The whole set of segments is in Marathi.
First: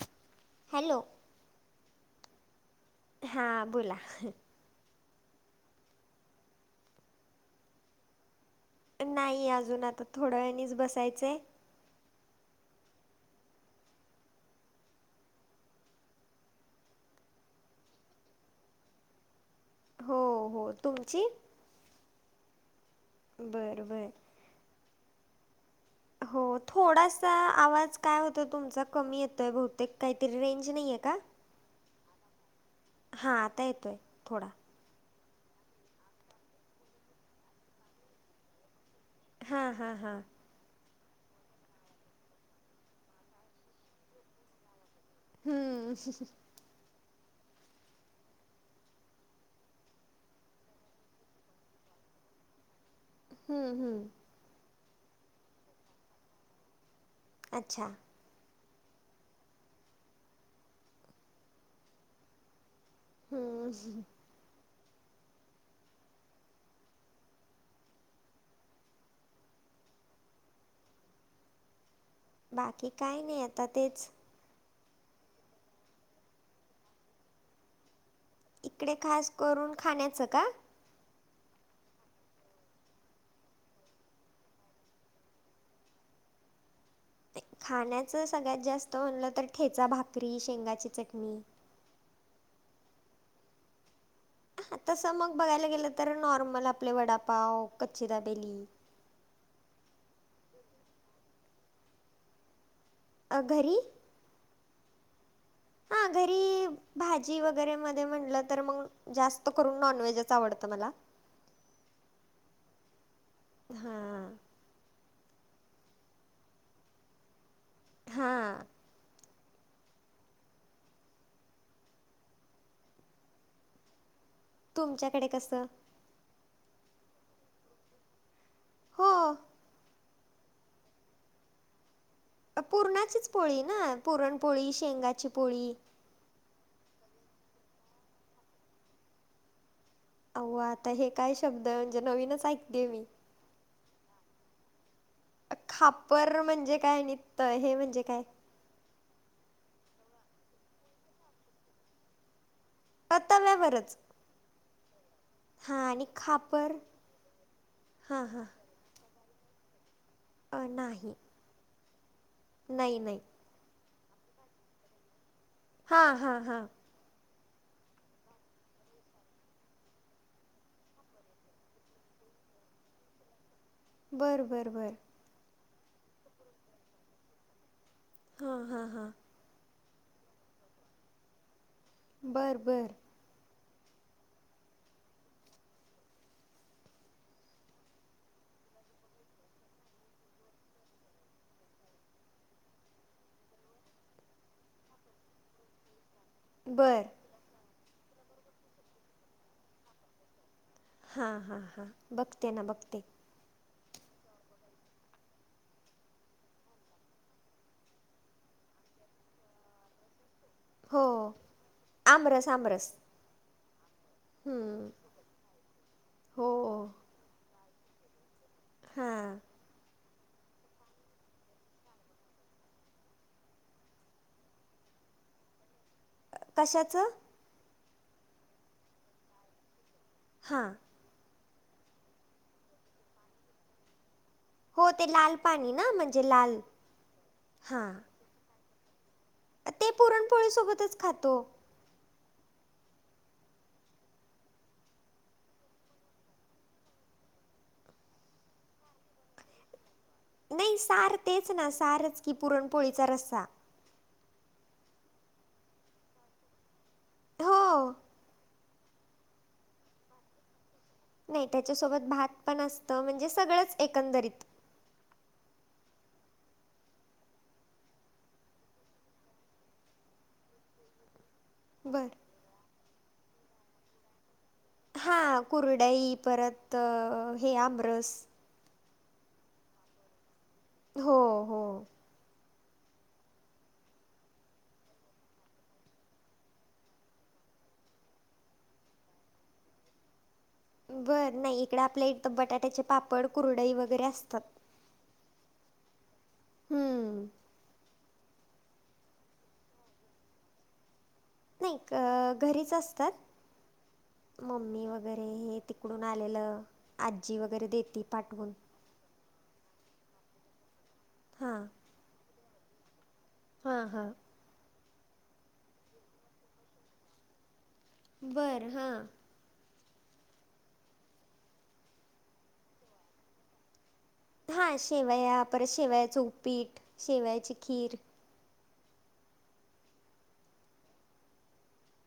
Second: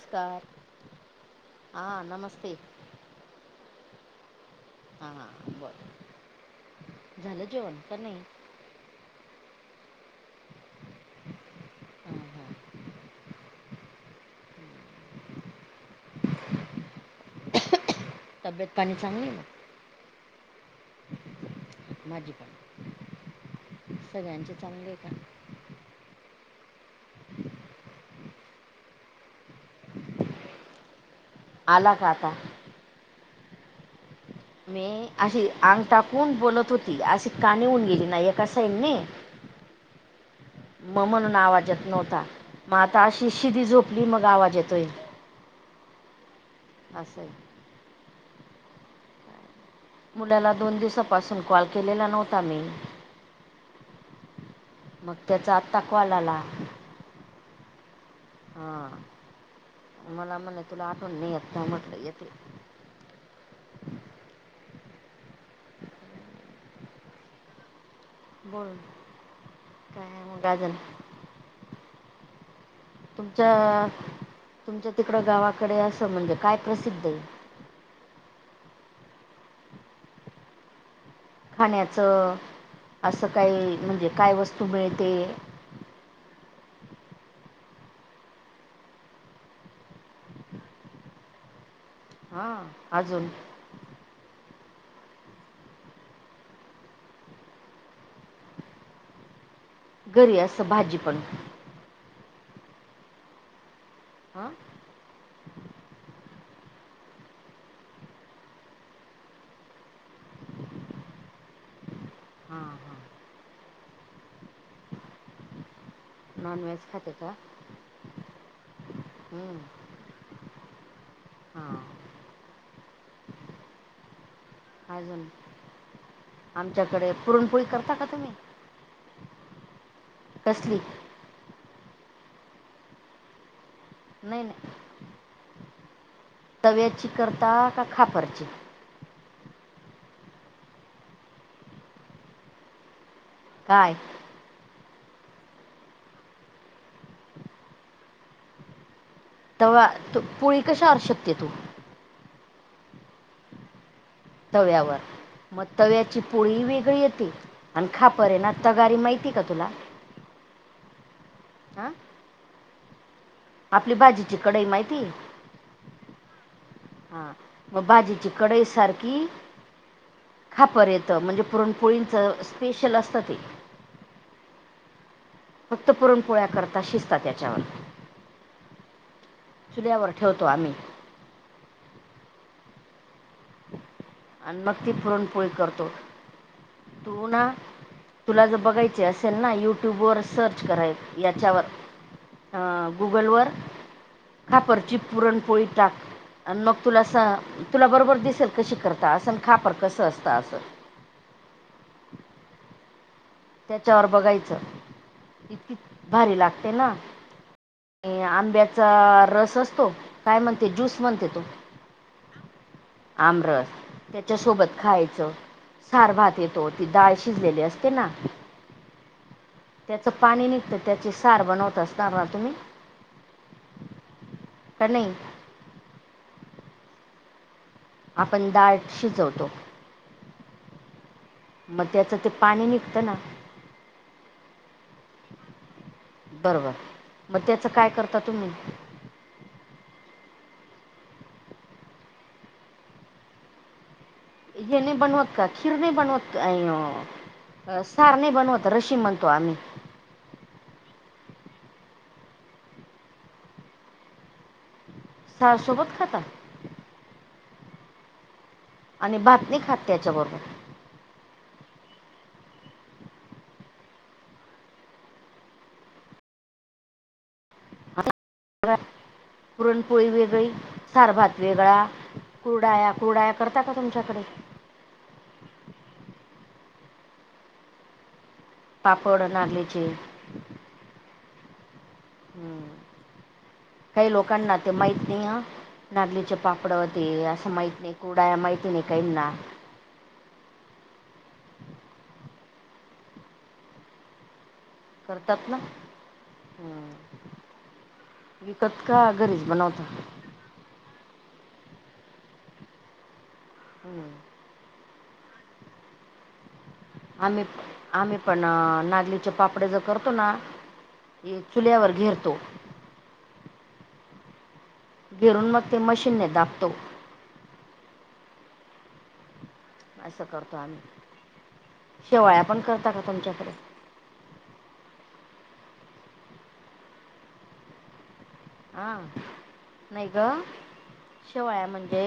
नमस्कार. हॅलो? हा, नमस्ते. हां बोला. हां हां, बरं, झालं जेवण का नाही? नाही अजून आता, थोड्या वेळानीच बसायचंय. हां हां तब्येत पाणी चांगली? हो हो, तुमची? माझी बर बर. [unintelligible] चे चांगले. ह. हो, थोडासा आवाज, काय होतो तुमचा, कमी येतोय बहुतेक, काहीतरी, रेंज नही ये का? आला का आता? हा, आता येतोय, थोडा. मी, अशी आंग टाकून, बोलत होती, अशी काणी होऊन, गेली ना, एका साईडने. हा हा हा. म- म्हणून आवाज येत नव्हता, म आता अशी शिदी झोपली, मग आवाज येतोय. हम्. आसं. मुलाला दोन दिवसाांपासून, कॉल केलेला, नव्हता मी. हम्म हम्म. मग त्याचा, आत्ता कॉल आला. अच्छा. हा मला म्हणे तुला आठवण नाही येत म्हटलं येेते- हम् ह [unintelligible] बोल काय मग अजून बाकी काय नाही आता तुमच्या तेच तुमच्या तिकडं गावाकडे असं म्हणजे काय प्रसिद्ध आहे इकडे खास करून खाण्याचं का खाण्याचं असं काही म्हणजे काय वस्तू मिळते. खाण्याच सगळ्यात जास्त म्हणलं तर ठेचा भाकरी शेंगाची चटणी. हा अजून हा तसं मग बघायला गेलं तर नॉर्मल आपलं वडापाव कच्ची दबेली घरी असं भाजी पण अ घरी हा हां घरी [inaudible] भाजी वगैरे मध्ये म्हटलं तर मग जास्त करून नॉनव्हेजच आवडत मला हा हा नॉन व्हेज खाते का हां हम् हा अजून तुमच्याकडे कसं आमच्याकडे पुरणपोळी करता का तुम्ही हो कसली पुरणाचीच पोळी ना नाही नाही पुरणपोळी शेंगाची पोळी तव्याची करता का खापरची अआव्वा आता हे काय शब्द म्हणजे नवीनच ऐकते मी काय खापर म्हणजे काय नि त हे म्हणजे काय तवा पोळी कशावर शेकते तू तव्यावरच तव्यावर मग हां आणि तव्याची पोळी खापर वेगळी येते आणि हां खापर हे हां ना तगारी माहितीये का तुला अ.. नाही आ नाही नाही आपली भाजीची कडई माहितीये हा हा हा हा मग भाजीची कढई सारखी खापर येतं म्हणजे पुरणपोळींचं स्पेशल असतं ते बर बर बर फक्त पुरण पोळ्या करता शिसताात त्याच्यावर हां हां हां चुल्यावर ठेवतो आम्ही बर बर आणि मग ती पुरणपोळी करतो तू ना तुला जर बघायचे असेल ना युट्यूब वर सर्च करायचं याच्यावर अं, गुगलवर 'खापरची पुरण पोळी' टाक. अन मग तुला बरं असं, तुला बरोबर दिसेल कशी करता, असं खापर कसं असतं असं. हा-हा-हा, बघते ना, बघते. त्याच्यावर बघायचं, इतकी भारी लागते ना! आंब्याचा रस असतो, काय म्हण? हो, आमरस-आमरस. आमरस त्याच्यासोबत खायचं. सारभात हो येतो. ती डाळ शिजलेली असते ना? हा. त्याचं पाणी निघतं, त्याची सार बनवत असणार ना तुम्ही? का नाही? कशाचं? आपण डाळ शिजवतो. हां मग, त्याचं ते पाणी निघतं ना? हो, ते लाल पाणी ना, म्हणजे लाल बरोबर मग त्याचं हा. [unintelligible] ते पुरणपोळी सोबतच खातो. ये नाही बनवत का? खीर नाही बनवत का? अं सार नाही बनवत. रशी म्हणतो आम्ही. नाही, सार तेच ना? सारच की, पुरणपोळीचा रस्सा सार सोबत खाता? हो. आणि भात नाही खात त्याच्याबरोबर? नाही, त्याच्यासोबत भात पण असत म्हणजे सगळंच एकंदरीत. पुरणपोळी वेगळी, सार-भात वेगळा. बरं कुरडया-कुरड्या करता का तुमच्याकडे? हा, कुरडाई, परत हे आमरस. पापड नागलीचे. हो-हो. हम्म, काही लोकांना ते माहीत नाही हं. नागलीचे पापड ते असं माहित नाही, कुरडया माहिती नाही काहींना बरं नाही, इकड आपल्या इथे बटाट्याचे पापड, कुरडई वगैरे असतात. करतात. ना हं विकत का? घरीच बनवता? नाही का घरीच असतात. हं. मम्मी वगैरे हे तिकडून आलेलं. आजी वगैरे देती आम्ही-आम्ही पण पाठवून. नागली चे पापडे ज करतो ना, चुल्यावर घेरतो. हा-हा. घेरून मग ते मशीनने दाबतो. बर हां. असं करतो आम्ही, शेवाळ्या पण करता का तुमच्याकडे? हा, शेवया, परत शेवयांचं उपीट, शेवयांची खीर. हा, नाही ग. शेवया म्हणजे,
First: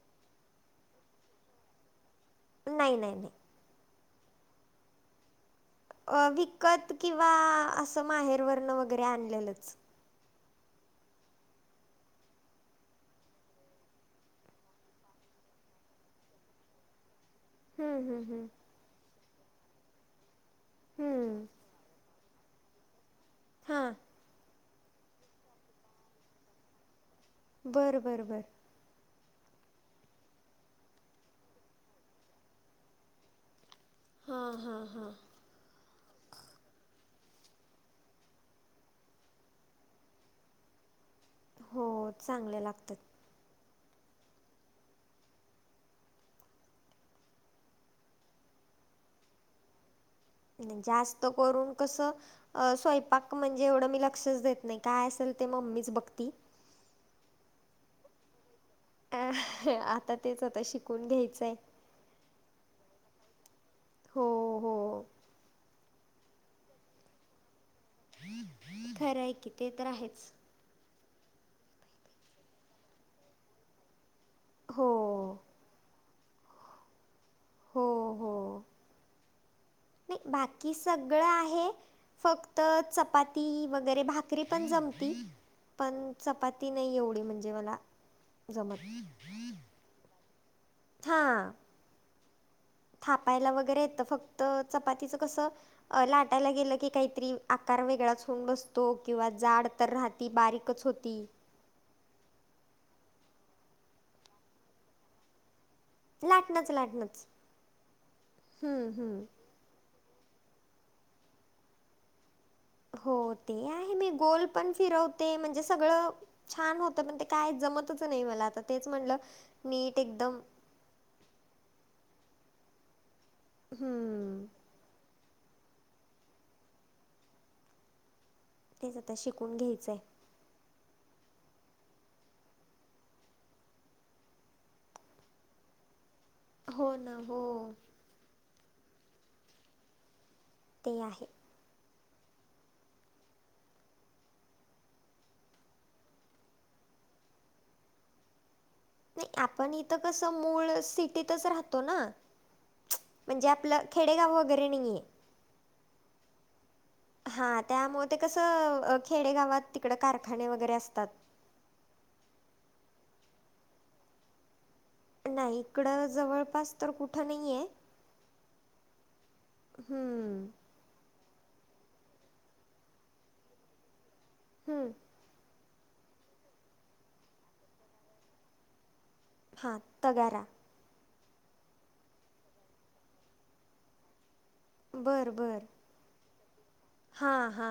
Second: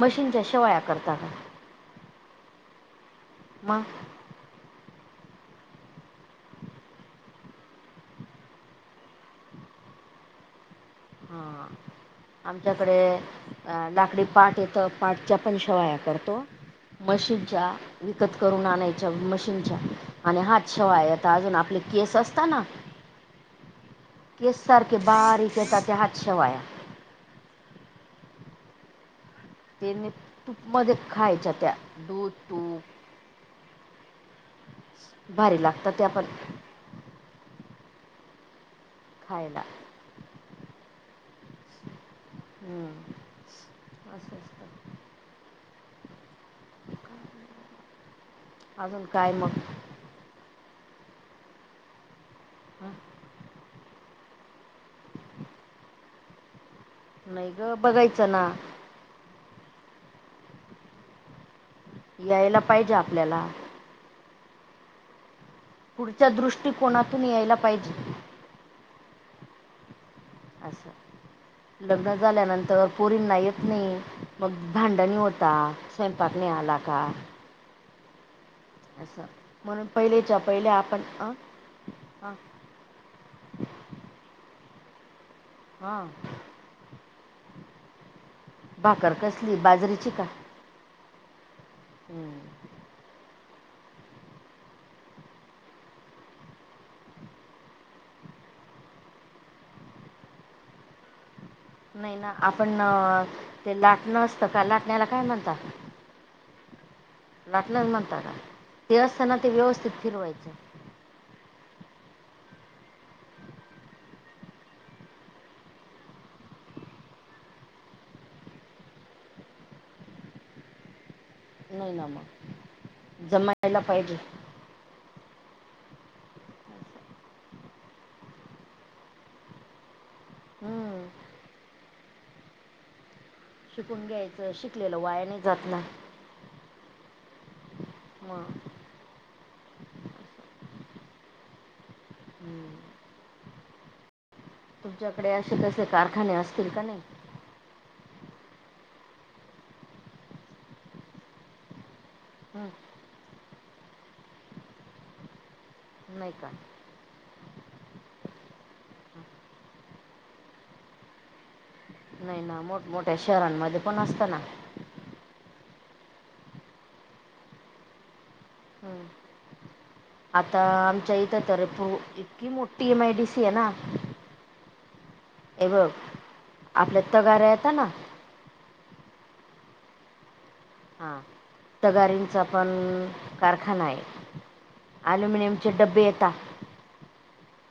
मशीनच्या शेवया करतात. नाही, नाही, नाही. मग? अ विकत किंवा असं माहेरवरण वगैरे आणलेलंच. हा! आमच्याकडे लाकडी पाठ येतं, पाठच्या पण शेवाया करतो. मशीनच्या हं, हं, विकत हं. करून आणाय -चं मशीनच्या आणि हात शेवाय आता हं. अजून आपले केस असतं ना? हं! तेच सारखे बारीक येतात त्या हात शेवाया. बर बर बर! त्येनी तूपमध्ये खायच्या त्या दूध, तूप. हा हा हा! भारी लागतात त्या पण खायला. हो चांगल्या लागतात. हम्म असं असतं. अजून काय मग? जास्त करून कसं, अ हं? स्वयंपाक म्हणजे एवढं मी लक्षच देत नाही, काय असेल ते मम्मीच बघती. नाही ग बघायचं ना. अ आता तेच आता शिकून घ्यायचंय. यायला पाहिजे आपल्याला. हो हो! पुढच्या दृष्टीकोनातून यायला पाहिजे. खरं हाय की ते तर आहेच. असं, लग्न झाल्यानंतर पोरींना येत नाई. मग हो भांडणी होता स्वयंपाक नाही आला का. हो हो! असं. म्हणून नाही पहिलेच्या पहिले बाकी आपण सगळं अं? आहे अं? फक त चपाती वगैरे भाकरी पण जमती पण हां चपाती नाई एवढी म्हणजे मला जमत भाकर कसली बाजरीची का? हा! हम्म! थापायला वगैरे येतं फक्त चपातीचं कसं अ लाटायला गेलं की काहीतरी आकार वेगळाच होऊन बसतो किंवा जाड तर राह ती बारीकच होती. नाय ना आपण ते लाटणं असतं का लाटण्याला काय म्हणतात? लाटणंच लाटणंच. लाटणच म्हणता का? हम्म ते हम्म. असताना ते व्यवस्थित फिरवायचं. हो, ते आहे. मी गोल पण फिरवते म्हणजे सगळं छान होत पण ते काय जमतच नाही मला आता तेच म्हटल नीट एकदम नई ना मग... जमायला पाहिजे. हम्म तेच आता... शिकून घ्यायचंय. हम्म. शिकून घ्यायचं, शिकलेलं वाया नई जात ना. हो ना, हो. मग. ते आहे. हम्म. तुमच्याकडे असे कसे कारखाने असतील का नाय? नई, आपण इथं कसं मूळ... सिटीतच राहतो ना. हं. म्हणजे आपलं, खेडेगाव वगैरे नईये. नई का? हा, त्यामुळे ते कसं, खेडेगावात तिकडं, कारखाने वगैरे असतात. नई ना... मोठमोठ्या शहरांमध्ये पण असतं ना. नाई, इकडं जवळपास तर कुठं नईये. हम्म. हम्म. आता आमच्या इथं तरी [unintelligible] इतकी मोठी एम आय डी सी ए ना. हम्म. हे बघ, आपल्यात तगार येतं ना? हा, तगारा. हा, तगाऱ्यांचा पण... कारखाना हाये. ॲल्युमिनियमचे डबे हेत. हा हा.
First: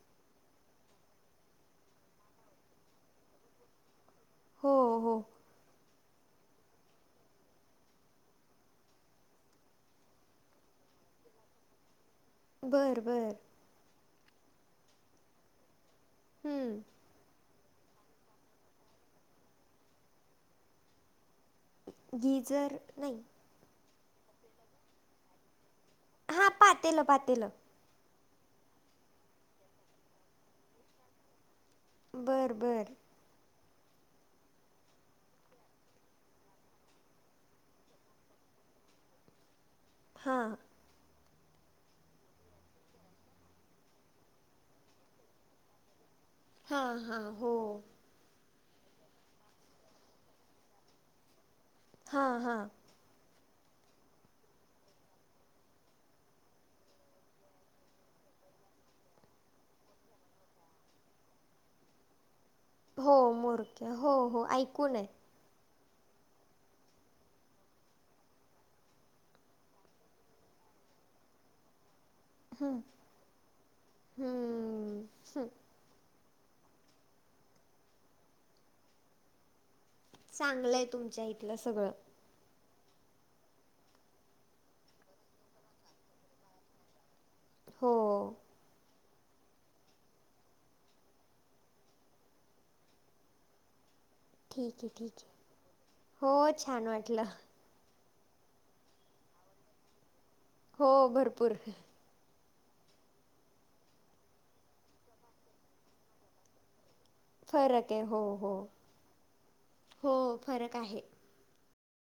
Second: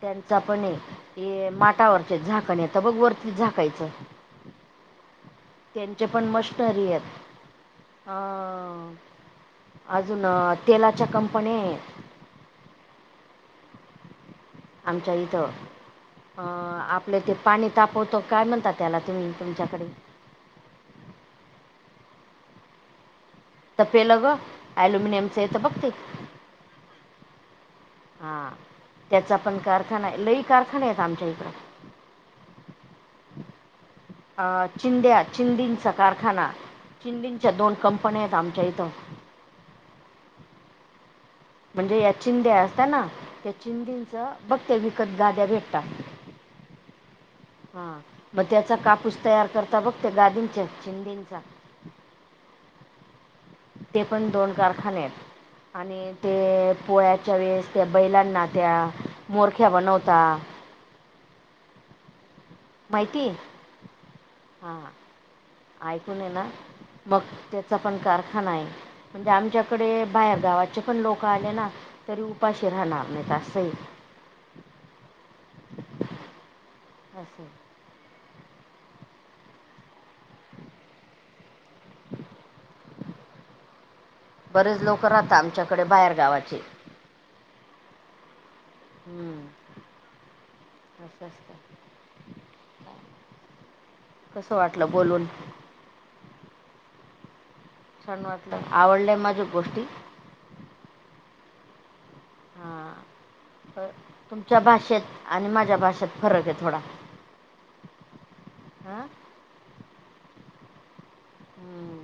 त्यांचा पण ए. त्ये माटावरचं झाकण येतं बघ वरती झाकायचं हो, हो. त्यांचे पण मशटरी हेत, हा. अजून, तेलाच्या कंपन्या हेत. बर, बर. आमच्या इथं, अं... हं. आप आपलं ते पाणी तापवतो, काय म्हणता त्याला, तुम्ही तुमच्याकडे? गीजर, नाई. तपेलं गं... ॲल्युमिनियमचं येतं बघ ते. हा, पातेलं, पातेलं. हा, त्याचा पण कारखाना ए. लई कारखाने हेत आमच्या इकडं. बर, बर. अं, चिंद्या... चिंधिचा कारखाना, चिंधिंच्या दोन कंपन्या हेत आमच्या इथं. हा. म्हणजे या चिंद्या असता ना... त्या चिंधिचं, बघ ते विकत गाद्या भेटतात. हा हा, हो. हा, मग त्याचा कापूस तयार करता बघ, त्या गादींच्या चिंधीचा. हा हा. ते पण दोन कारखाने हेत, आणि ते... पोळ्याच्या वेळेस, त्या बैलांना त्या, मोरख्या बनवता हो... माहिती मोरक्या, हो हो, हां ऐकून ए. ऐकून ए ना... मग, त्याचा पण कारखाना हाये. म्हणजे आमच्याकडे बाहेर गावाचे पण लोक आले ना, तरी उपाशी राहणार नाहीत असय. हम्म, हम्म. असंय. चांगलंय, तुमच्या इथलं सगळं. बरेच लोक राहाता, आमच्याकडे बाहेर गावाचे. हो. हम्म. अ [unintelligible] ठीक आहे, ठीक आहे. हो, छान वाटलं. छान वाटलं, आवडल्या माझ्या गोष्टी? हो, भरपूर. हा, तर तुमच्या भाषेत आणि माझ्या भाषेत फरक आहे थोडा. फरके. हो हो. हां हो, फरक आहे. हम्म.